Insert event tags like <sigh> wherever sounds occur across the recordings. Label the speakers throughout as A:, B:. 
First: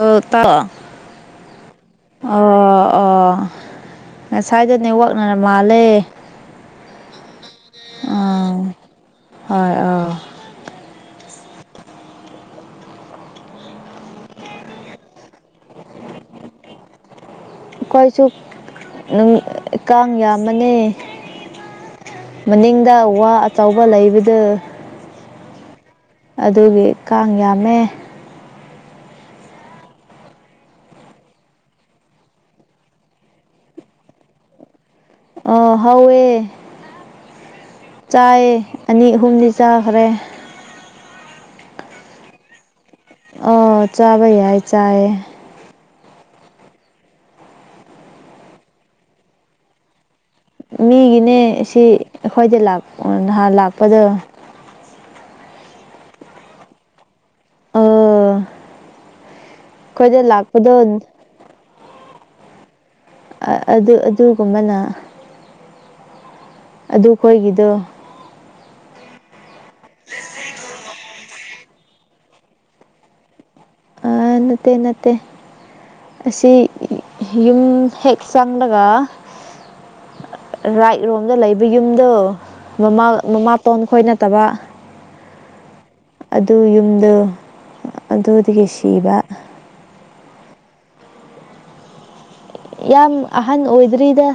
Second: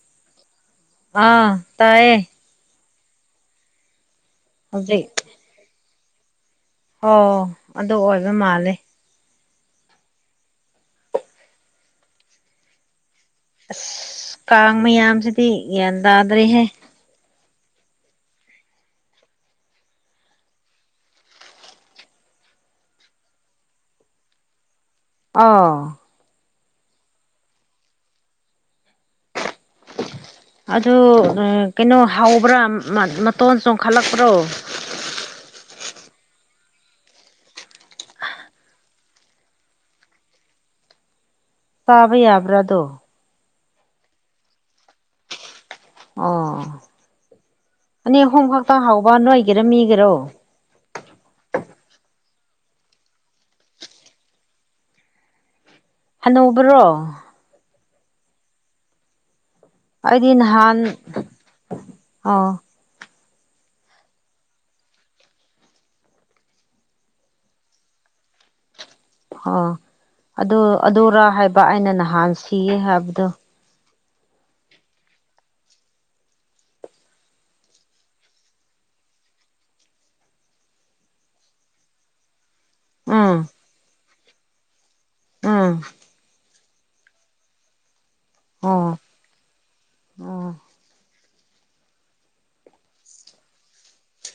A: ꯍꯧ ꯇ
B: ꯑꯥ ꯇꯑꯌꯦ
A: ꯑꯣ ꯑꯣ
B: ꯍꯧꯖꯤꯛ
A: ꯉꯁꯥꯏꯗꯅꯦꯋꯥꯛꯅꯔ ꯃꯥꯢꯜꯂꯦ
B: ꯑꯣ ꯑꯗꯨ ꯑꯣꯏꯕ
A: ꯑꯥ
B: ꯃꯥꯜꯂꯦ
A: ꯍꯣꯏ ꯑꯥ
B: ꯑꯁ ꯀꯥꯡ ꯃꯌꯥꯝꯁꯤꯗꯤ ꯭ꯌꯥꯟ ꯇꯥꯗ꯭ꯔꯦꯍꯦ
A: ꯑꯩꯈꯣꯏꯁꯨ ꯀꯥꯡ ꯌꯥꯝꯃꯅꯦ ꯃꯅꯤꯡꯗ ꯋꯥ ꯑꯆꯕ ꯂꯩꯕꯗꯨ
B: ꯑꯥ
A: ꯑꯗꯨꯒꯤ ꯀꯥꯡ ꯌꯥꯝꯃꯦ
B: ꯑꯗꯨ ꯀꯩꯅꯣ ꯍꯧꯕ꯭ꯔꯥ ꯃ ꯃꯇꯣꯟ ꯆꯣꯡꯈꯠꯂꯛꯄ꯭ꯔꯣ
A: ꯑ‌ꯣ ꯍꯧꯋꯦ ꯆꯥꯏꯌ‌ꯦ ꯑꯅꯤ ꯑꯍꯨꯝꯗꯤ ꯆꯥꯈꯔꯦ
B: ꯆꯥꯕ ꯌꯥꯕ꯭ꯔꯥ ꯗꯨ
A: ꯑ‌ꯣ ꯆꯥꯕ ꯌꯥꯏ ꯆꯥꯏ
B: ꯑꯣ ꯑꯅꯤ ꯑꯍꯨꯝ ꯈꯛꯇ ꯍꯥꯎꯕ ꯅꯣꯏꯒꯤꯔꯥ ꯃꯤꯒꯤꯔꯣ
A: ꯃꯤꯒꯤꯅꯦ ꯁꯤ ꯑꯩꯈꯣꯏꯗ ꯂꯥꯛ ꯅꯍꯥꯟ ꯂꯥꯛꯄꯗꯣ
B: ꯍꯅꯨꯕꯔ‌ꯣ
A: ꯑꯣ ꯑꯩꯈꯣꯏꯗ
B: ꯑꯩꯗꯤ
A: ꯂꯥꯛꯄꯗꯣ
B: ꯅꯍꯥꯟ ꯑꯣ
A: ꯑꯗꯨ ꯑꯗꯨꯒꯨꯝꯕꯅ ꯑꯗꯨ ꯈꯣꯏꯒꯤꯗꯣ
B: ꯑꯣ ꯑꯗꯨ ꯑꯗꯨꯔꯥ ꯍꯥꯏꯕ ꯑꯩꯅ ꯅꯍꯥꯟ ꯁꯤꯌꯦ ꯍꯥꯏꯕꯗꯣ
A: ꯑ ꯅꯠꯇꯦ ꯅꯠꯇꯦ ꯑꯁꯤ ꯌꯨꯝ ꯍꯦꯛ ꯆꯪꯂꯒ ꯔꯥꯏꯠ ꯔꯣꯝꯗ ꯂꯩꯕ ꯌꯨꯝꯗꯣ ꯃꯃꯥ
B: ꯎꯝ
A: ꯃꯃꯥꯇꯣꯟ ꯈꯣꯏ ꯅꯠꯇꯕ
B: ꯑꯥ
A: ꯑꯗꯨ ꯌꯨꯝꯗ‌ꯣ ꯑꯗꯨꯗꯒꯤ ꯁꯤꯕ
B: ꯑ
A: ꯌꯥꯝ ꯑꯍꯟ ꯑꯣꯏꯗ꯭ꯔꯤꯗ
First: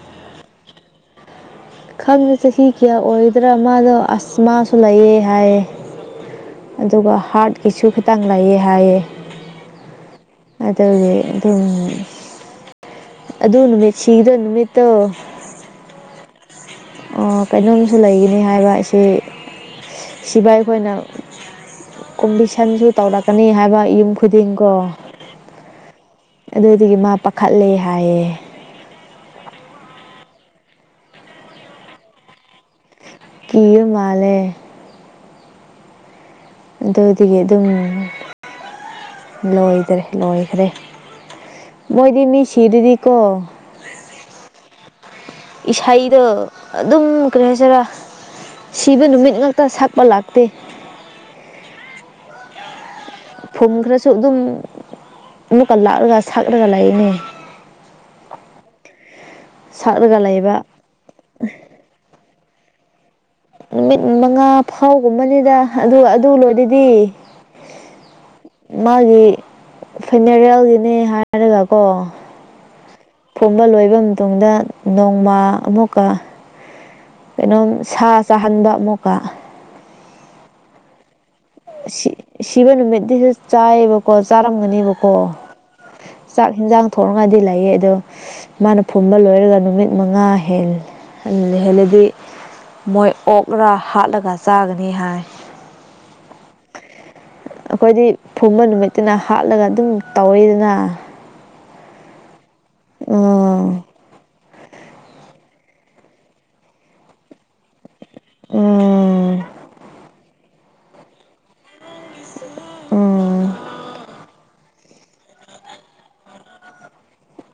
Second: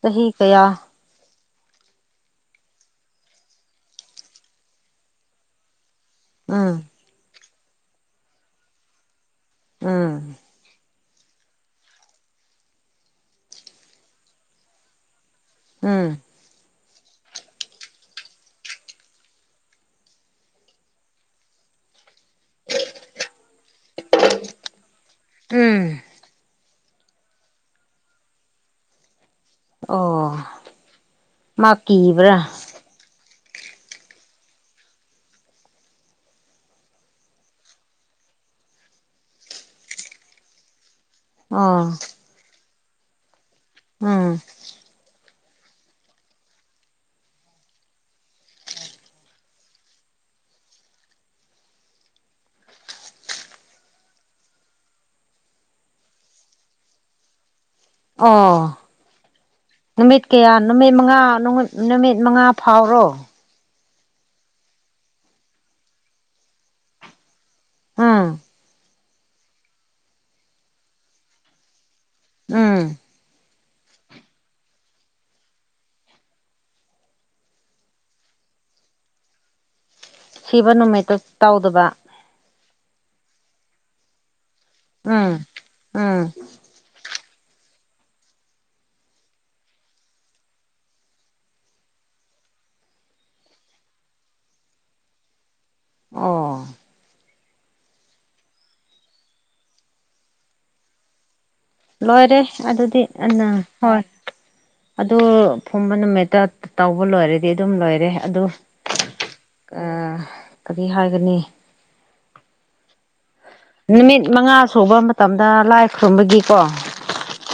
B: ꯆꯍꯤ ꯀꯌꯥ
A: ꯈꯪꯗꯦ ꯆꯍꯤ ꯀꯌꯥ ꯑꯣꯏꯗ꯭ꯔꯥ ꯃꯥꯗꯣ ꯑꯁ ꯃꯥꯁꯨ ꯂꯩꯌꯦ ꯍꯥꯏꯌꯦ
B: ꯎꯝ
A: ꯑꯗꯨꯒ ꯍꯥꯔꯠꯀꯤꯁꯨ ꯈꯤꯇꯪ ꯂꯩꯌ‌ꯦ ꯍꯥꯏꯌꯦ
B: ꯑꯥ
A: ꯑꯗꯨꯒꯤ ꯑꯗꯨꯝ ꯑꯗꯨ ꯅꯨꯃꯤꯠ ꯁꯤꯕ ꯅꯨꯃꯤꯠꯇꯣ
B: ꯎꯝ
A: ꯑꯥ ꯀꯩꯅꯣꯒꯤꯁꯨ ꯂꯩꯒꯅꯤ ꯍꯥꯏꯕ ꯁꯤ ꯁꯤꯕ ꯑꯩꯈꯣꯏꯅ ꯀꯣꯝꯕꯤꯁꯟꯁꯨ ꯇꯧꯔꯛꯀꯅꯤ ꯍꯥꯏꯕ ꯌꯨꯝ ꯈꯨꯗꯤꯡꯀꯣ
B: ꯎꯝ
A: ꯑꯗꯨꯗꯨꯒꯤ ꯃꯥ ꯄꯥꯈꯠꯂꯦ ꯍꯥꯏꯌꯦ
B: ꯑꯣ ꯃꯥ ꯀꯤꯕ꯭ꯔꯥ
A: ꯀꯤꯕ ꯃꯥꯜꯂꯦ ꯑꯗꯨꯗꯤ ꯑꯗꯨꯝ ꯂꯣꯏꯗꯔꯦ ꯂꯣꯏꯈ꯭ꯔꯦ
B: ꯑꯣ
A: ꯃꯣꯏꯗꯤ ꯃꯤ ꯁꯤꯗ꯭ꯔꯗꯤ ꯀꯣ
B: ꯎꯝ
A: ꯏꯁꯩꯗꯣ ꯑꯗꯨꯝ ꯀꯔꯤ ꯍꯥꯏꯁꯤꯔꯥ ꯁꯤꯕ ꯅꯨꯃꯤꯠ ꯉꯥꯛꯇ ꯁꯛꯄ ꯂꯥꯛꯇꯦ ꯐꯨꯝ ꯈꯔꯁꯨ ꯑꯗꯨꯝ ꯑꯃꯨꯛꯀ ꯂꯥꯛꯂꯒ ꯁꯛꯂꯒ ꯂꯩꯥꯌ‌ꯦꯅꯦ
B: ꯑꯣ
A: ꯁꯛꯂꯒ
B: ꯅꯨꯃꯤꯠ
A: ꯂꯩꯕ
B: ꯀꯌꯥꯅ ꯅꯨꯃꯤꯠ ꯃꯉꯥ ꯅꯨꯃꯤꯠ ꯅꯨꯃꯤꯠ ꯃꯉꯥ ꯐꯥꯎꯔꯣ
A: ꯅꯨꯃꯤꯠ ꯃꯉꯥ ꯐꯥꯎꯒꯨꯝꯕꯅꯤꯗ ꯑꯗꯨ ꯑꯗꯨ ꯂꯣꯏꯔꯗꯤ
B: ꯎꯝ
A: ꯃꯥꯒꯤ ꯐꯤꯅꯦꯔꯦꯜꯒꯤꯅꯦ ꯍꯥꯏꯔꯒꯀꯣ
B: ꯎꯝ
A: ꯐꯨꯝꯕ ꯂꯣꯏꯕ ꯃꯇꯨꯡꯗ ꯅꯣꯡꯃ ꯑꯃꯨꯛꯀ ꯀꯩꯅꯣꯝ ꯁꯥ ꯆꯥꯍꯟꯕ ꯑꯃꯨꯛꯀ
B: ꯁꯤꯕ ꯅꯨꯃꯤꯠꯇꯨ ꯇꯧꯗꯕ
A: ꯁꯤ ꯁꯤꯕ ꯅꯨꯃꯤꯠꯗꯤꯁꯨ ꯆꯥꯏꯌꯦꯕꯀꯣ ꯆꯥꯔꯝꯒꯅꯦꯕꯀꯣ
B: ꯎꯝ ꯎꯝ
A: ꯆꯥꯛ ꯌꯦꯟꯖꯥꯡ ꯊꯣꯡꯔꯒꯗꯤ ꯂꯩꯌ‌ꯦ ꯑꯗꯣ ꯃꯥꯅ ꯐꯨꯝꯕ ꯂꯣꯏꯔꯒ ꯅꯨꯃꯤꯠ ꯃꯉꯥ ꯍ‌ꯦꯜ ꯍꯦ ꯂꯩꯍꯜꯂꯗꯤ ꯃꯣꯏ ꯑꯣꯛꯂ ꯍꯥꯠꯂꯒ ꯆꯥꯒꯅꯤ ꯍꯥꯏ
B: ꯑꯣ
A: ꯑꯩꯈꯣꯏꯗꯤ ꯐꯨꯝꯕ ꯅꯨꯃꯤꯠꯇꯅ ꯍꯥꯠꯂꯒ ꯑꯗꯨꯝ ꯇꯧꯋꯤꯗꯅ
B: ꯂꯣꯏꯔꯦ ꯑꯗꯨꯗꯤ ꯑ
A: ꯎꯝ
B: ꯍꯣꯏ ꯑꯗꯨ ꯐꯨꯝꯕ ꯅꯨꯃꯤꯠꯇ ꯇꯧꯕ ꯂꯣꯏꯔꯦ ꯗꯤ ꯑꯗꯨꯝ ꯂꯣꯏꯔꯦ ꯑꯗꯨ
A: ꯎꯝ
B: ꯀꯔꯤ ꯍꯥꯏꯒꯅꯤ
A: ꯎꯝ
B: ꯅꯨꯃꯤꯠ ꯃꯉꯥ ꯁꯨꯕ ꯃꯇꯝꯗ ꯂꯥꯏ ꯈꯨꯔꯨꯝꯕꯒꯤꯀꯣ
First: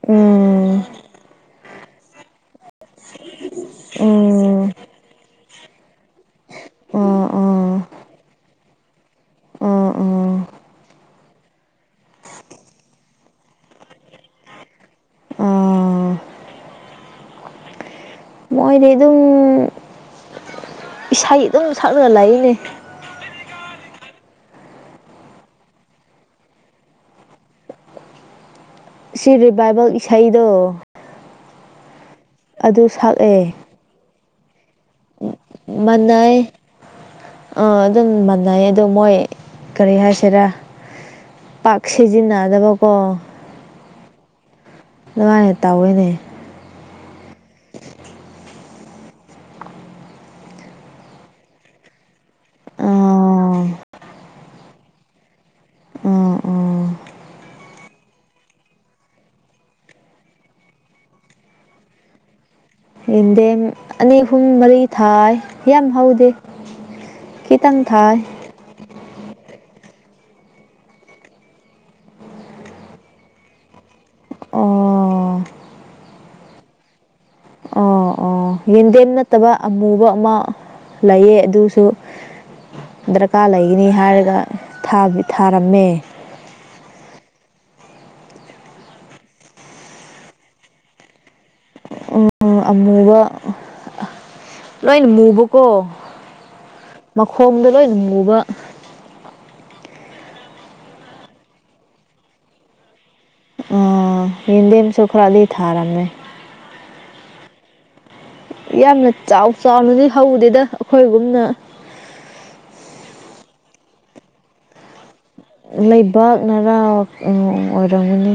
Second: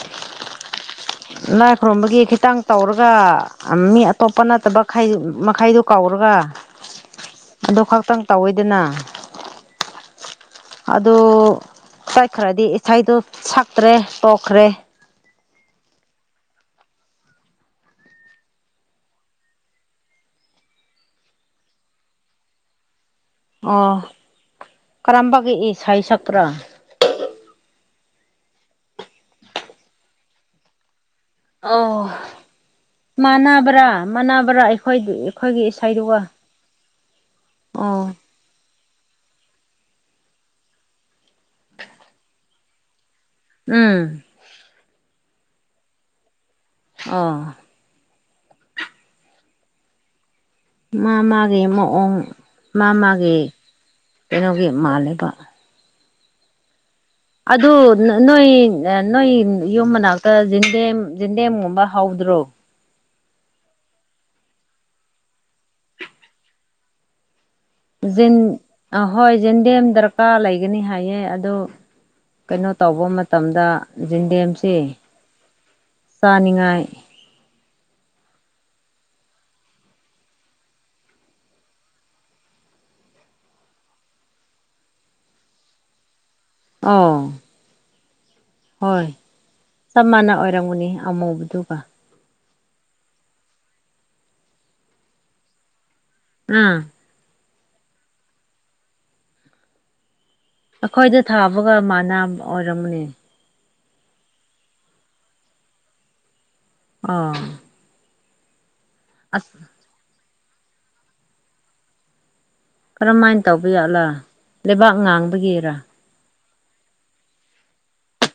A: ꯎꯝ
B: ꯂꯥꯏ ꯈꯨꯔꯨꯝꯕꯒꯤ ꯈꯤꯇꯪ ꯇꯧꯔꯒ ꯃꯤ ꯑꯇꯣꯞꯄ
A: ꯎꯝ
B: ꯅꯠꯇꯕ ꯃꯈꯗꯨ ꯃꯈꯥꯏꯗꯨꯣ ꯀꯧꯔꯒ
A: ꯎꯝ ꯎꯝ
B: ꯑꯗꯨ ꯈꯛꯇꯪ ꯇꯧꯋꯏꯗꯅ
A: ꯎꯝ ꯎꯝ
B: ꯑꯗꯨ ꯆꯛꯈ꯭ꯔꯗꯤ ꯏꯁꯩꯗꯣ ꯁꯛꯇ꯭ꯔꯦ ꯇꯣꯛꯈ꯭ꯔꯦ
A: ꯑꯥ ꯃꯣꯏꯗꯤ ꯑꯗꯨꯝ ꯏꯁꯩ ꯑꯗꯨꯝ ꯁꯛꯂꯒ ꯂꯥꯛꯏꯅꯦ
B: ꯑꯣ ꯀꯔꯝꯕꯒꯏ ꯁꯥꯏ ꯁꯛꯄ꯭ꯔꯣ
A: ꯁꯤ ꯔꯤ ꯕꯥꯏꯕꯜ ꯏꯁꯩꯗꯣ
B: ꯑꯣ
A: ꯑꯗꯨ ꯁꯛꯑꯦ
B: ꯃꯕ꯭ꯔꯥ ꯃꯅꯥꯕ꯭ꯔꯥ ꯑꯩ
A: ꯃꯥꯟꯅꯩ ꯑ ꯑꯗꯨꯝ
B: ꯑꯣ
A: ꯃꯥꯟꯅꯩ ꯑꯗꯣ ꯃꯣꯏ ꯀꯔꯤ ꯍꯥꯏꯁꯤꯔꯥ ꯄꯥꯛ ꯁꯤꯖꯤꯟꯅꯗꯕꯀꯣ
B: ꯎꯝ
A: ꯅꯨꯡꯉꯥꯏꯅꯦ ꯇꯧꯋꯦꯅꯦ
B: ꯑꯥ ꯃꯥ ꯃꯥꯒꯤ ꯃꯑꯣꯡ ꯃꯥ ꯃꯥꯒꯤ
A: ꯑꯥ
B: ꯀꯩꯅꯣꯒꯤ ꯃꯥꯜꯂꯤꯕ
A: ꯑꯥ ꯑꯥ
B: ꯑꯗꯨ ꯅꯣꯏ ꯅꯣꯏ ꯌꯨꯝ ꯃꯅꯥꯛꯇ ꯟꯗꯦꯝ ꯟꯗꯦꯝꯒꯨꯝꯕ ꯍꯧꯗ꯭ꯔꯣ
A: ꯏꯟꯗ ꯑꯅꯤ ꯑꯍꯨꯝ ꯃꯔꯤ ꯊꯥꯏ ꯌꯥꯝ ꯍꯧꯗꯦ ꯈꯤꯇꯪ ꯊꯥꯏ
B: ꯑ ꯍꯣꯏ ꯦꯟꯗꯦꯝ ꯗꯔꯀꯥꯔ ꯂꯩꯒꯅꯤ ꯍꯥꯏꯌꯦ ꯑꯣ ꯀꯩꯅꯣ ꯇꯧꯕ ꯃꯇꯝꯗ ꯟꯗꯦꯝꯁ
A: ꯑꯣ
B: ꯆꯥꯅꯤꯡꯉꯥꯏ
A: ꯑꯣ ꯑꯣ ꯌꯦꯟꯗꯦꯝ ꯅꯠꯇꯕ ꯑꯃꯨꯕ ꯑꯃ ꯂꯩꯌꯦ ꯑꯗꯨꯁꯨ ꯗꯔꯀꯥꯔ ꯂꯩꯒꯅꯤ ꯍꯥꯏꯔꯒ ꯊꯥꯔꯝꯃꯦ
B: ꯑꯥ ꯍꯣꯏ ꯆꯞ ꯃꯅ ꯑꯣꯏꯔꯝꯒꯨꯅꯤ ꯑꯃꯧꯕꯗꯨꯒ
A: ꯎ ꯑꯃꯨꯕ ꯂꯣꯏꯅ ꯃꯨꯕꯀꯣ
B: ꯎꯝ
A: ꯃꯈꯣꯡꯗ ꯂꯣꯏꯅ ꯃꯨꯕ
B: ꯑꯩꯈꯣꯏꯗ ꯊꯥꯕꯒ ꯃꯅ ꯑꯣꯏꯔꯝꯃꯅꯦ
A: ꯑ ꯍꯗꯦꯝ ꯑꯃꯁꯁꯨ ꯈꯔꯗꯤ ꯊꯥꯔꯝꯃꯦ
B: ꯑꯥ
A: ꯌꯥꯝꯅ ꯆꯥꯎ ꯆꯥꯎꯅꯗꯤ ꯍꯧꯗꯦꯗ ꯑꯩꯈꯣꯏꯒꯨꯝꯅ
B: ꯀꯔꯝꯍꯥꯏꯅ ꯇꯧꯕ ꯌꯥꯠꯂꯥ ꯂꯩꯕꯥꯛ ꯉꯥꯡꯕꯒꯤ
A: ꯂꯩꯕꯥꯛꯅꯔꯥꯡ ꯑꯣꯏꯔꯝꯒꯅꯤ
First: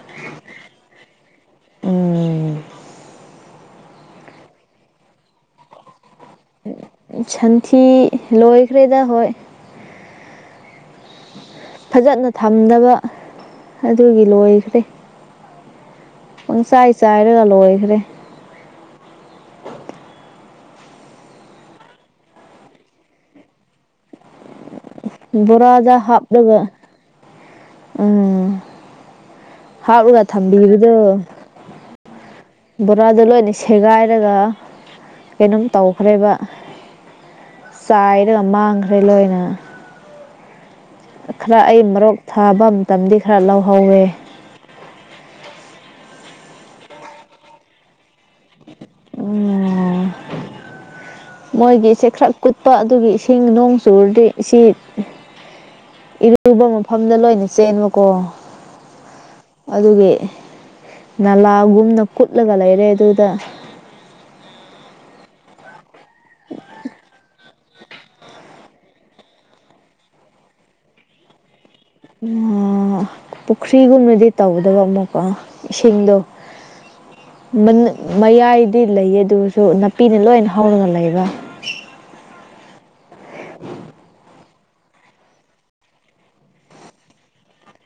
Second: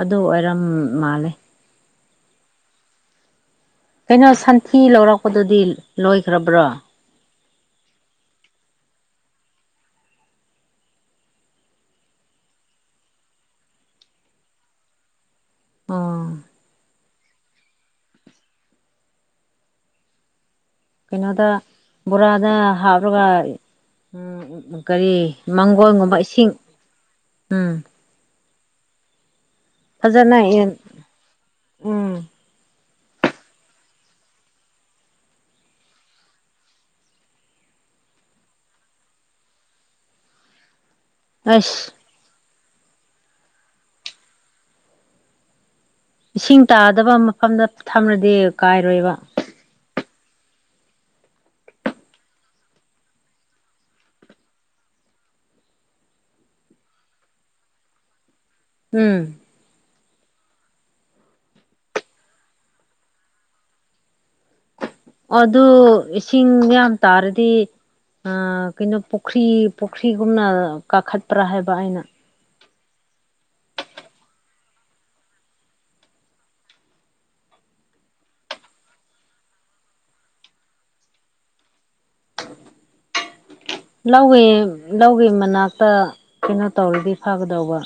B: ꯑꯗꯨ ꯑꯣꯏꯔꯝ ꯃꯥꯜꯂꯦ
A: ꯎꯝ
B: ꯀꯩꯅꯣ ꯁꯟꯊꯤ ꯂꯧꯔꯛꯄꯗꯨꯗꯤ ꯂꯣꯏꯈ꯭ꯔꯕ꯭ꯔꯣ
A: ꯁꯟꯊꯤ ꯂꯣꯏꯈ꯭ꯔꯦꯗ ꯍꯣꯏ ꯐꯖꯅ ꯊꯝꯗꯕ ꯑꯗꯨꯒꯤ ꯂꯣꯏꯈ꯭ꯔꯦ
B: ꯑꯥ
A: ꯍ ꯆꯥꯏ ꯆꯥꯏꯔꯒ ꯂꯣꯏꯈꯔꯦ
B: ꯀꯩꯅꯣꯗ ꯕꯣꯔꯥꯗ ꯍꯥꯞꯂꯒ ꯀꯔꯤ
A: ꯕꯣꯔꯥꯗ
B: ꯃꯥꯡꯒꯣꯟꯒꯨꯝꯕ ꯏꯁꯤꯡ
A: ꯍꯥꯞꯂꯒ
B: ꯎꯝ
A: ꯎꯝ ꯍꯥꯞꯂꯒ
B: ꯐꯖꯅ ꯌꯦꯟ
A: ꯊꯝꯕꯤꯕꯗꯣ
B: ꯎꯝ
A: ꯕꯣꯔꯥꯗ ꯂꯣꯏꯅ ꯁꯦꯒꯥꯏꯔꯒ ꯀꯩꯅꯣꯝ ꯇꯧꯈ꯭ꯔꯦꯕ ꯆꯥꯏꯔꯒ ꯃꯥꯡꯈ꯭ꯔꯦ ꯂꯣꯏꯅ ꯈꯔ ꯑꯩ
B: ꯑꯁ
A: ꯃꯣꯔꯣꯛꯛ ꯊꯥꯕ ꯃꯇꯝꯗꯤ ꯈꯔ ꯂꯧꯍꯧꯋꯦ
B: ꯏꯁꯤꯡ ꯇꯥꯗꯕ ꯃꯐꯝꯗ ꯊꯝꯂꯗꯤ ꯀꯥꯏꯔꯣꯏꯕ
A: ꯃꯣꯏꯒꯤꯁꯦ ꯈꯔ ꯀꯨꯠꯄ ꯑꯗꯨꯒꯤ ꯏꯁꯤꯡ ꯅꯣꯡ ꯆꯨꯔꯗꯤ ꯁꯤ ꯏꯔꯨꯕ ꯃꯐꯝꯗ ꯂꯣꯏꯅ ꯆꯦꯟꯕꯀꯣ
B: ꯎꯝ
A: ꯑꯗꯨꯒꯤ ꯅꯂꯥꯒꯨꯝꯅ ꯀꯨꯠꯂꯒ ꯂꯩꯔꯦ ꯑꯗꯨꯗ
B: ꯑꯗꯨ ꯏꯁꯤꯡ ꯌꯥꯝ ꯇꯥꯔꯗꯤ ꯑ ꯀꯩꯅꯣ ꯄꯨꯈ꯭ꯔꯤ ꯄꯨꯈ꯭ꯔꯤꯒꯨꯝꯅ ꯀꯈꯠꯄ꯭ꯔꯥ ꯍꯥꯏꯕ ꯑꯩꯅ
A: ꯄꯨꯈ꯭ꯔꯤꯒꯨꯝꯅꯗꯤ ꯇꯧꯗꯕ ꯑꯃꯨꯛꯀ ꯏꯁꯤꯡꯗꯣ <unintelligible> ꯃꯌꯥꯏꯗꯤ ꯂꯩꯌꯦ ꯑꯗꯨꯁꯨ ꯅꯥꯄꯤꯅ ꯂꯣꯏ ꯍꯧꯔꯒ ꯂꯩꯕ ꯍ
B: ꯂꯧꯒꯤ ꯂꯧꯒꯤ ꯃꯅꯥꯛꯇ ꯀꯩꯅꯣ ꯇꯧꯔꯗꯤ ꯐꯒꯗꯧꯕ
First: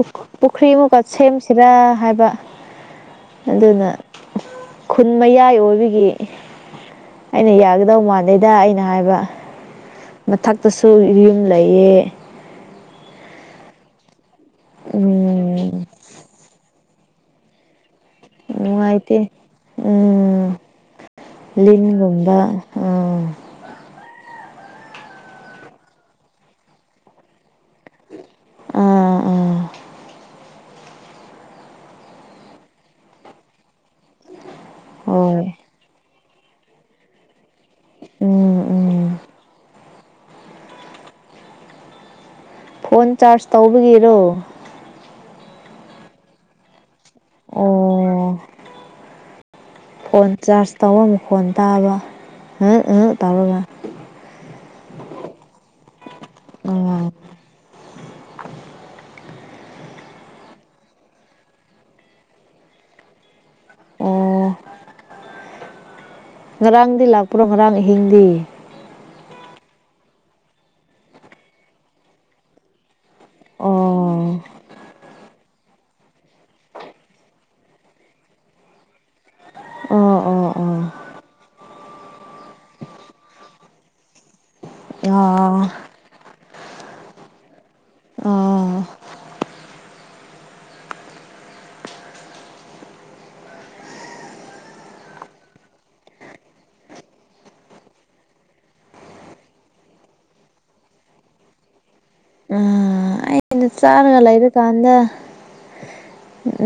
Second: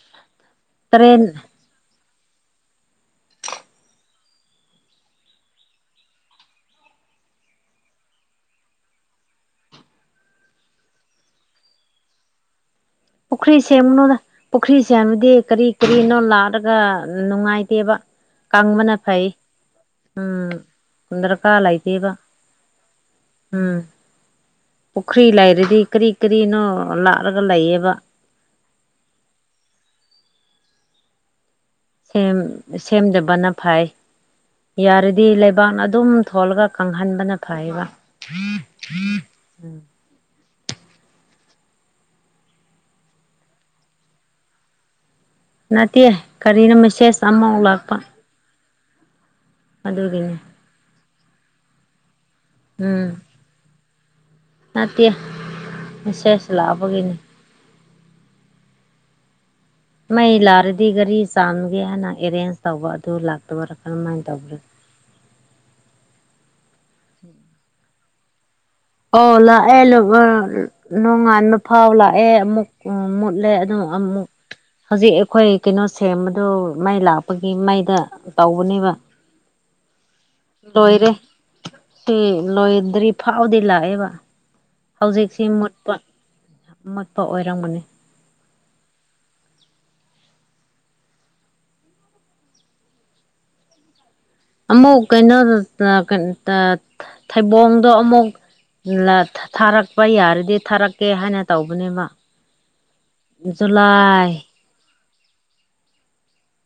A: ꯎ ꯄꯨꯈ꯭ꯔꯤꯃꯨꯛꯀ
B: ꯇꯔꯦꯟ
A: ꯁꯦꯝꯁꯤꯔꯥ ꯍꯥꯏꯕ ꯑꯗꯨꯅ ꯈꯨꯟ ꯃꯌꯥꯏ ꯑꯣꯏꯕꯒꯤ ꯑꯩꯅ ꯌꯥꯒꯗꯧ ꯃꯥꯟꯗꯦꯗ ꯑꯩꯅ ꯍꯥꯏꯕ ꯃꯊꯛꯇꯁꯨ ꯌꯨꯝ ꯂꯩꯌꯦ
B: ꯄꯨꯈ꯭ꯔꯤ ꯁꯦꯝꯒꯅꯣꯗ ꯄꯨꯈ꯭ꯔꯤ ꯁꯦꯝꯕꯗꯤ ꯀꯔꯤ
A: ꯎꯝ
B: ꯀꯔꯤꯅꯣ ꯂꯥꯛꯂꯒ ꯅꯨꯡꯉꯥꯏꯇꯦꯕ ꯀꯪꯕꯅ ꯐꯩ ꯎꯝ ꯗꯔꯀꯥꯔ ꯂꯩꯇꯦꯕ
A: ꯂꯤꯟꯒꯨꯝꯕ ꯎꯝ
B: ꯎꯝ ꯄꯨꯈ꯭ꯔꯤ ꯂꯩꯔꯗꯤ ꯀꯔꯤ ꯀꯔꯤꯅꯣ ꯂꯥꯥꯛꯂꯒ ꯂꯩꯌꯦꯕ
A: ꯎꯝ ꯎꯝ
B: ꯁꯦꯝꯗꯕꯅ ꯐꯩ ꯌꯥꯔꯗꯤ
A: ꯍꯣꯏ
B: ꯂꯩꯕꯥꯛꯅ ꯑꯗꯨꯝ ꯊꯣꯜꯂꯒ ꯀꯪꯍꯟꯕꯅ ꯐꯩꯌꯦꯕ
A: ꯎꯝ ꯎꯝ ꯐꯣꯟ ꯆꯥꯔꯖ ꯇꯧꯕꯒꯤꯔꯣ
B: ꯅꯠꯇꯦ ꯀꯔꯤꯅ ꯃꯦꯁꯦꯖ ꯑꯃꯃꯨꯛ
A: ꯑꯣ
B: ꯂꯥꯛꯄ
A: ꯐꯣꯟ
B: ꯑꯗꯨꯒꯤꯅꯤ
A: ꯆꯥꯔꯖ ꯇꯧꯕ ꯃꯈꯣꯟ ꯇꯥꯕ
B: ꯎꯝ
A: <unintelligible> ꯇꯧꯔꯒ
B: ꯅꯠꯇꯦ ꯃꯦꯁꯦꯖ ꯂꯥꯛꯄꯒꯤꯅꯦ
A: <unintelligible>
B: ꯃꯩ ꯂꯥꯛꯔꯗꯤ ꯒꯥꯔꯤ ꯆꯥꯝꯒꯦ ꯍꯥꯏꯅ ꯑꯦꯔꯦꯟꯖ ꯇꯧꯕ ꯑꯗꯨ ꯂꯥꯛꯇꯕꯔꯥ ꯀꯔꯝꯍꯥꯏꯅ
A: ꯑꯣ
B: ꯇꯧꯕ꯭ꯔꯦ
A: ꯉꯔꯥꯡꯗꯤ ꯂꯥꯛꯄ꯭ꯔꯣ ꯉꯔꯥꯡ ꯑꯍꯤꯡꯗꯤ
B: ꯑꯣ ꯂꯥꯛꯑꯦ ꯅꯣꯡꯉꯥꯟꯕ ꯐꯥꯎ ꯂꯥꯛꯑꯦ ꯑꯃꯨꯛ ꯎ ꯃꯨꯠꯂꯦ ꯑꯣ ꯑꯃꯨꯛ ꯍꯧꯖꯤꯛ ꯑꯩꯈꯣꯏ ꯀꯩꯅꯣ ꯁꯦꯝꯕꯗꯣ ꯃꯥꯏ ꯂꯥꯛꯄꯒꯤ ꯃꯥꯏꯗ ꯇꯧꯕꯅꯦꯕ
A: ꯎꯝ ꯎꯝ
B: ꯂꯣꯏꯔꯦ ꯎ ꯂꯣꯏꯗ꯭ꯔꯤ ꯐꯥꯎꯗꯤ ꯂꯥꯛꯑꯦꯕ ꯍꯧꯖꯤꯛꯁꯤ
A: ꯑꯣ
B: ꯃꯨꯠꯄ ꯃꯨꯠꯄ ꯑꯣꯏꯔꯝꯒꯅꯤ
A: ꯑꯥ
B: ꯑꯃꯨꯛ ꯀꯩꯅꯣꯗ <unintelligible> ꯊꯩꯕꯣꯡꯗꯣ ꯑꯃꯨꯛ ꯊꯥꯔꯛꯄ ꯌꯥꯔꯗꯤ ꯊꯥꯔꯛꯀꯦ ꯍꯥꯏꯅ ꯇꯧꯕꯅꯦꯕ
A: ꯑꯩꯅ ꯆꯥꯔꯒ
B: ꯖꯨꯂꯥꯏ
A: ꯂꯩꯕ ꯀꯥꯟꯗ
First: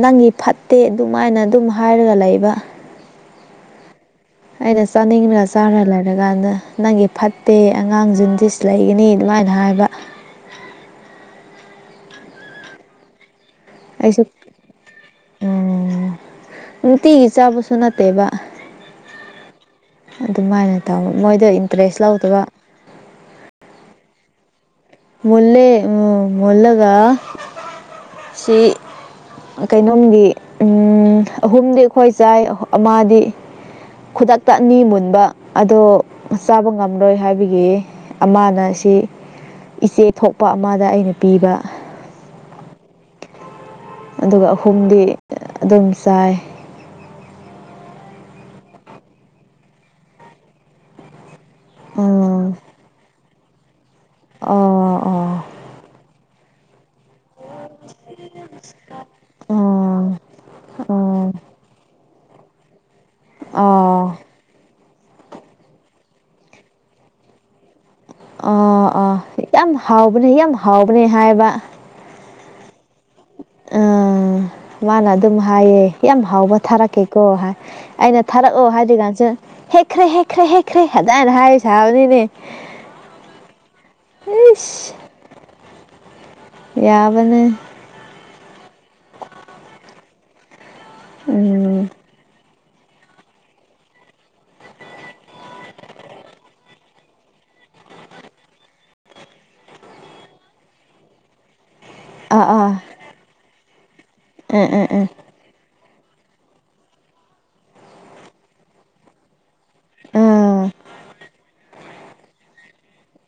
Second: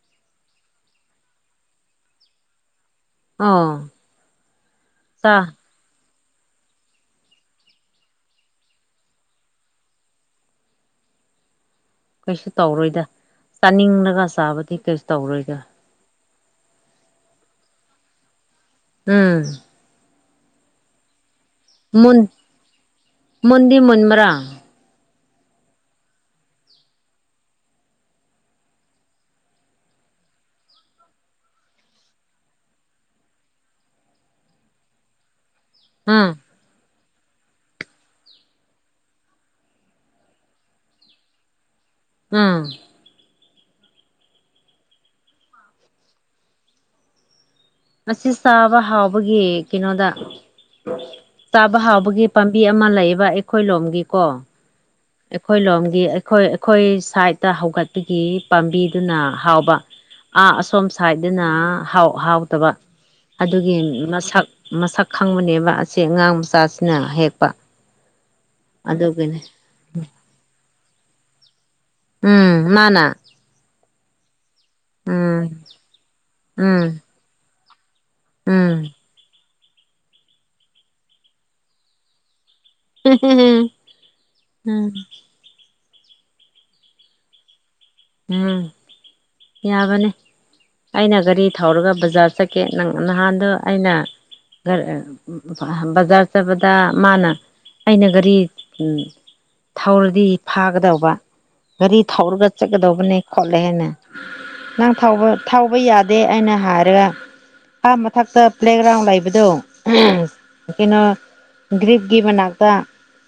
A: ꯅꯪꯒꯤ ꯐꯠꯇꯦ ꯑꯗꯨꯃꯥꯏꯅ ꯑꯗꯨꯝ ꯍꯥꯏꯔꯒ ꯂꯩꯕ
B: ꯑꯥ
A: ꯑꯩꯅ ꯆꯥꯅꯤꯡꯉꯒ ꯆꯥꯔ ꯂꯩꯔꯦ ꯀꯔꯀꯥꯟꯗ ꯅꯪꯒꯤ ꯐꯠꯇꯦ ꯑꯉꯥꯡꯖꯤꯡꯗꯤ ꯂꯩꯒꯅꯤ ꯑꯗꯨꯃꯥꯏꯅ ꯍꯥꯏꯕ
B: ꯀꯩꯁꯨ ꯇꯧꯔꯣꯏꯗ ꯆꯥꯅꯤꯡꯂꯒ
A: ꯑꯩꯁꯨ
B: ꯆꯥꯕꯗꯤ ꯀꯩꯁꯨ ꯇꯧꯔꯣꯏꯗ
A: ꯎꯝ ꯅꯨꯡꯇꯤꯒꯤ ꯆꯕꯁꯨ ꯅꯠꯇꯦꯕ
B: ꯎꯝ
A: ꯑꯗꯨꯃꯥꯏꯅ ꯇꯧꯋꯦ ꯃꯣꯏꯗ ꯏꯟꯇꯔꯦꯁ
B: ꯃꯨꯟ
A: ꯂꯧꯗꯕ
B: ꯃꯨꯟꯗꯤ ꯃꯨꯟꯕ꯭ꯔꯥ
A: ꯃꯨꯟꯂꯦ ꯎꯝ ꯃꯨꯟꯂꯒ ꯁꯤ ꯀꯩꯅꯣꯝꯗꯤ ꯎꯝ ꯑꯍꯨꯝꯗꯤ ꯑꯈꯣꯏ ꯆꯥꯏ ꯑꯃꯗꯤ ꯈꯨꯗꯛꯇ ꯑꯅꯤ ꯃꯨꯟꯕ ꯑꯗꯣ
B: ꯎꯝ
A: ꯆꯥꯕ ꯉꯝꯂꯣꯏ ꯍꯥꯏꯕꯒꯤ ꯑꯃꯅ ꯁꯤ ꯏꯆꯦ ꯊꯣꯛꯄ ꯑꯃꯗ ꯑꯩꯅ ꯄꯤꯕ
B: ꯎꯝ
A: ꯑꯗꯨꯒ ꯑꯍꯨꯝꯗꯤ ꯑꯗꯨꯝ ꯆꯥꯏ
B: ꯑꯁꯤ ꯆꯥꯕ ꯍꯥꯎꯕꯒꯤ ꯀꯩꯅꯣꯗ ꯆꯥꯕ ꯍꯥꯎꯕꯒꯤ
A: ꯑꯥ
B: ꯄꯥꯝꯕꯤ ꯑꯃ ꯂꯩꯌꯦꯕ ꯑꯩꯈꯣꯏ ꯂꯣꯝꯒꯤꯀꯣ
A: ꯑꯥ ꯑꯥ
B: ꯑꯩꯈꯣꯏ ꯂꯣꯝꯒꯤ ꯑꯩꯈꯣꯏ ꯑꯩꯈꯣꯏ ꯁꯥꯏꯠꯇ ꯍꯧꯒꯠꯄꯒꯤ ꯄꯥꯝꯕꯤꯗꯨꯅ
A: ꯑꯥ
B: ꯍꯥꯎꯕ ꯥꯥꯥꯑꯥ ꯑꯁꯣꯝ
A: ꯑꯥ
B: ꯁꯥꯏꯗꯅ ꯍꯥꯎ ꯍꯥꯎꯇꯕ ꯑꯗꯨꯒꯤ
A: ꯑꯥ
B: ꯃꯁꯛ ꯃꯁꯛ ꯈꯪꯕꯅꯦꯕ ꯑꯁꯤ ꯑꯉꯥꯡ ꯃꯆꯥꯁꯤꯅ ꯍꯦꯛꯄ
A: ꯑ ꯑꯣ
B: ꯑꯗꯨꯒꯤꯅꯦ
A: ꯌꯥꯝ ꯍꯥꯎꯕꯅꯦ ꯌꯥꯝ ꯍꯥꯎꯕꯅꯦ ꯍꯥꯏꯕ
B: ꯎꯝ ꯃꯥꯅꯥ
A: ꯑꯥ ꯃꯥꯅ
B: ꯎꯝ
A: ꯑꯗꯨꯝ ꯍꯥꯏꯌꯦ ꯌꯥꯝ ꯍꯥꯎꯕ
B: ꯎꯝ
A: ꯊꯥꯔꯛꯀꯦꯀꯣ ꯍꯥꯏ ꯑꯩꯅ ꯊꯥꯔꯛꯑꯣ
B: ꯎꯝ
A: ꯍꯥꯏꯗꯤ ꯀꯥꯟꯁ ꯍꯦꯛꯈ꯭ꯔꯦ ꯍꯦꯛꯈ꯭ꯔꯦ ꯍꯦꯛꯈ꯭ꯔꯦ ꯐꯖꯅ ꯍꯥꯏ ꯁꯥꯕꯅꯤꯅꯦ
B: ꯎꯝ
A: ꯍꯤꯁ ꯌꯥꯕꯅꯦ
B: ꯎꯝ ꯌꯥꯕꯅꯤ ꯑꯩꯅ ꯒꯥꯔꯤ
A: ꯎꯝ
B: ꯊꯧꯔꯒ ꯕꯖꯥꯔ ꯆꯠ ꯀꯦ ꯅꯪ ꯅꯍꯥꯟꯗꯣ ꯑꯩꯅ ꯒ꯭ꯔ ꯕꯖꯥꯔ ꯆꯠꯄꯗ ꯃꯥꯅ ꯑꯩꯅ ꯒꯥꯔꯤ ꯎꯝ ꯊꯧꯔꯗꯤ ꯐꯥꯒꯗꯧꯕ ꯒꯥꯔꯤ
A: ꯑꯥ
B: ꯊꯧꯔꯒ
A: ꯑꯥ
B: ꯆꯠꯀꯗꯧꯕꯅꯦ ꯈꯣꯠꯂꯦ ꯍꯥꯏꯅꯦ
A: ꯑꯥ
B: ꯅꯪ
A: ꯑꯥ ꯑꯥ
B: ꯊꯧꯕ ꯊꯧꯕ ꯌꯥꯗꯦ ꯑꯩꯅ ꯍꯥꯏꯔꯒ ꯑꯥ ꯃꯊꯛꯇ ꯄ꯭ꯂꯦꯒ꯭ꯔꯥꯎꯟ ꯂꯩꯕꯗꯣ ꯎꯝ
A: ꯑꯥ
B: ꯀꯩꯅꯣ ꯒ꯭ꯔꯤꯞꯀꯤ ꯃꯅꯥꯛꯇ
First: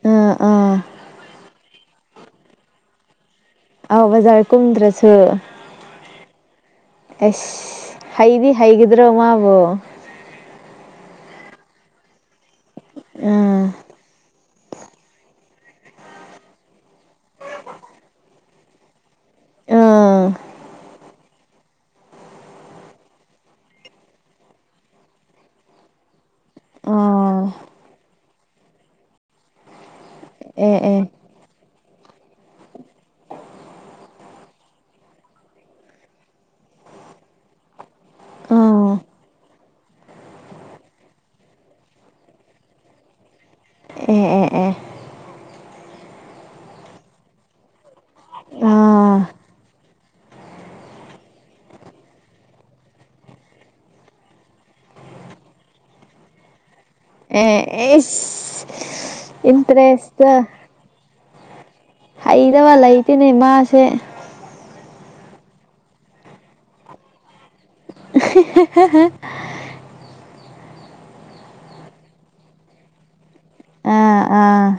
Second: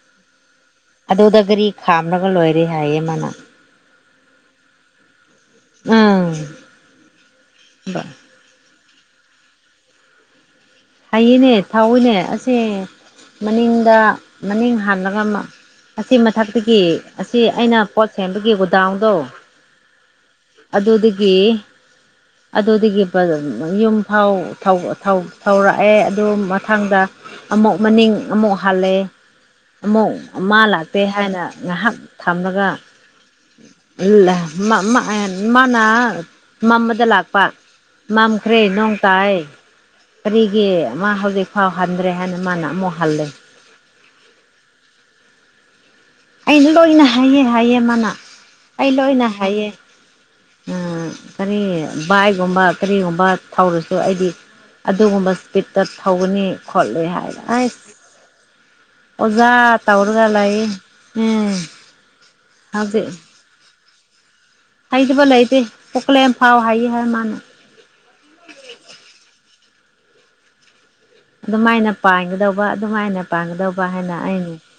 A: ꯎꯝ ꯎꯝ
B: ꯑꯗꯨꯗ ꯒꯥꯔꯤ ꯈꯥꯝꯂꯒ ꯂꯣꯏꯔꯦ ꯍꯥꯏꯌꯦ ꯃꯥꯅ
A: ꯑꯥꯎ ꯕꯖꯥꯔ ꯀꯨꯝꯗ꯭ꯔꯁꯨ
B: ꯎꯝ
A: ꯑꯩꯁ ꯍꯩꯗꯤ ꯍꯩꯒꯗ꯭ꯔꯣ ꯃꯥꯕꯣ
B: ꯍꯩꯌꯦꯅꯦ ꯊꯧꯋꯤꯅꯦ ꯑꯁꯦ
A: ꯑꯥ
B: ꯃꯅꯤꯡꯗ ꯃꯅꯤꯡ ꯍꯥꯜꯂꯒ ꯑꯃ ꯑꯁꯤ ꯃꯊꯛꯇꯒꯤ ꯑꯁꯤ ꯑꯩꯅ ꯄꯣꯠ ꯁꯦꯝꯕꯒꯤ ꯒꯣꯗꯥꯎꯟꯗꯣ
A: ꯑꯥ
B: ꯑꯗꯨꯗꯤ ꯒꯤ ꯑꯗꯨꯗꯒꯤ ꯌꯨꯝ ꯐꯥꯎ ꯊꯧ ꯊꯧ ꯊꯧꯔꯛꯑꯦ ꯑꯗꯨ ꯃꯊꯪꯗ
A: ꯑꯥ
B: ꯑꯃꯨꯛ ꯃꯅꯤꯡ ꯑꯃꯨꯛ ꯍꯜꯂꯦ ꯑꯃꯨꯛ ꯃꯥ
A: ꯑꯦ ꯑꯦ
B: ꯂꯥꯛꯇꯦ ꯍꯥꯏꯅ ꯉꯥꯏꯍꯥꯛ ꯊꯝꯂꯒ ꯍꯜꯂꯦ ꯃꯥ ꯃꯥ ꯃꯥꯅ ꯑꯃ ꯑꯃꯗ ꯂꯥꯛꯄ ꯃꯝꯈ꯭ꯔꯦ
A: ꯑꯥ
B: ꯅꯣꯡꯇꯥꯏ ꯀꯔꯤꯒꯤ ꯃꯥ ꯍꯧꯖꯤꯛꯐꯥꯎ ꯍꯟꯗ꯭ꯔꯦ ꯍꯥꯏꯅ ꯃꯥꯅ ꯑꯃꯨꯛ ꯍꯜꯂꯦ
A: ꯑꯦ ꯑꯦ ꯑꯦ
B: ꯑꯩ ꯂꯣꯏꯅ ꯍꯩꯌꯦ ꯍꯥꯏꯌꯦ ꯃꯥꯅꯥ ꯑꯩ ꯂꯣꯏꯅ
A: ꯑꯥ
B: ꯍꯥꯏꯌꯦ ꯎꯝ ꯀꯔꯤ ꯕꯥꯏꯒꯨꯝꯕ ꯀꯔꯤꯒꯨꯝꯕ ꯊꯧꯔꯁꯨ ꯑꯩꯗꯤ ꯑꯗꯨꯒꯨꯝꯕ ꯏꯁꯄꯤꯠꯇ ꯊꯧꯒꯅꯤ ꯈꯣꯠꯂꯣꯏ ꯍꯥꯏ ꯑꯩꯅ ꯑꯥꯏꯁ
A: ꯑꯦ ꯏꯁ
B: ꯑꯣꯖꯥ ꯇꯧꯔꯒ
A: ꯏꯟꯇꯔꯦꯁꯇ
B: ꯂꯩ ꯎꯝ
A: ꯍꯩꯗꯕ
B: ꯍꯧꯖꯤꯛ
A: ꯂꯩꯇꯦꯅꯦ ꯃꯥꯁꯦ
B: ꯍꯩꯇꯕ ꯂꯩꯇꯦ ꯀꯣꯛꯀꯂꯦꯝ ꯐꯥꯎ ꯍꯩꯌꯦ ꯍꯥꯏ ꯃꯥꯅ
A: <unintelligible>
B: ꯑꯗꯨꯃꯥꯏꯅ ꯄꯥꯟꯒꯗꯧꯕ ꯑꯗꯨꯃꯥꯏꯅ ꯄꯥꯟꯒꯗꯧꯕ ꯍꯥꯏꯅ
A: ꯑꯥ
B: ꯑꯩꯅ
A: ꯑꯥ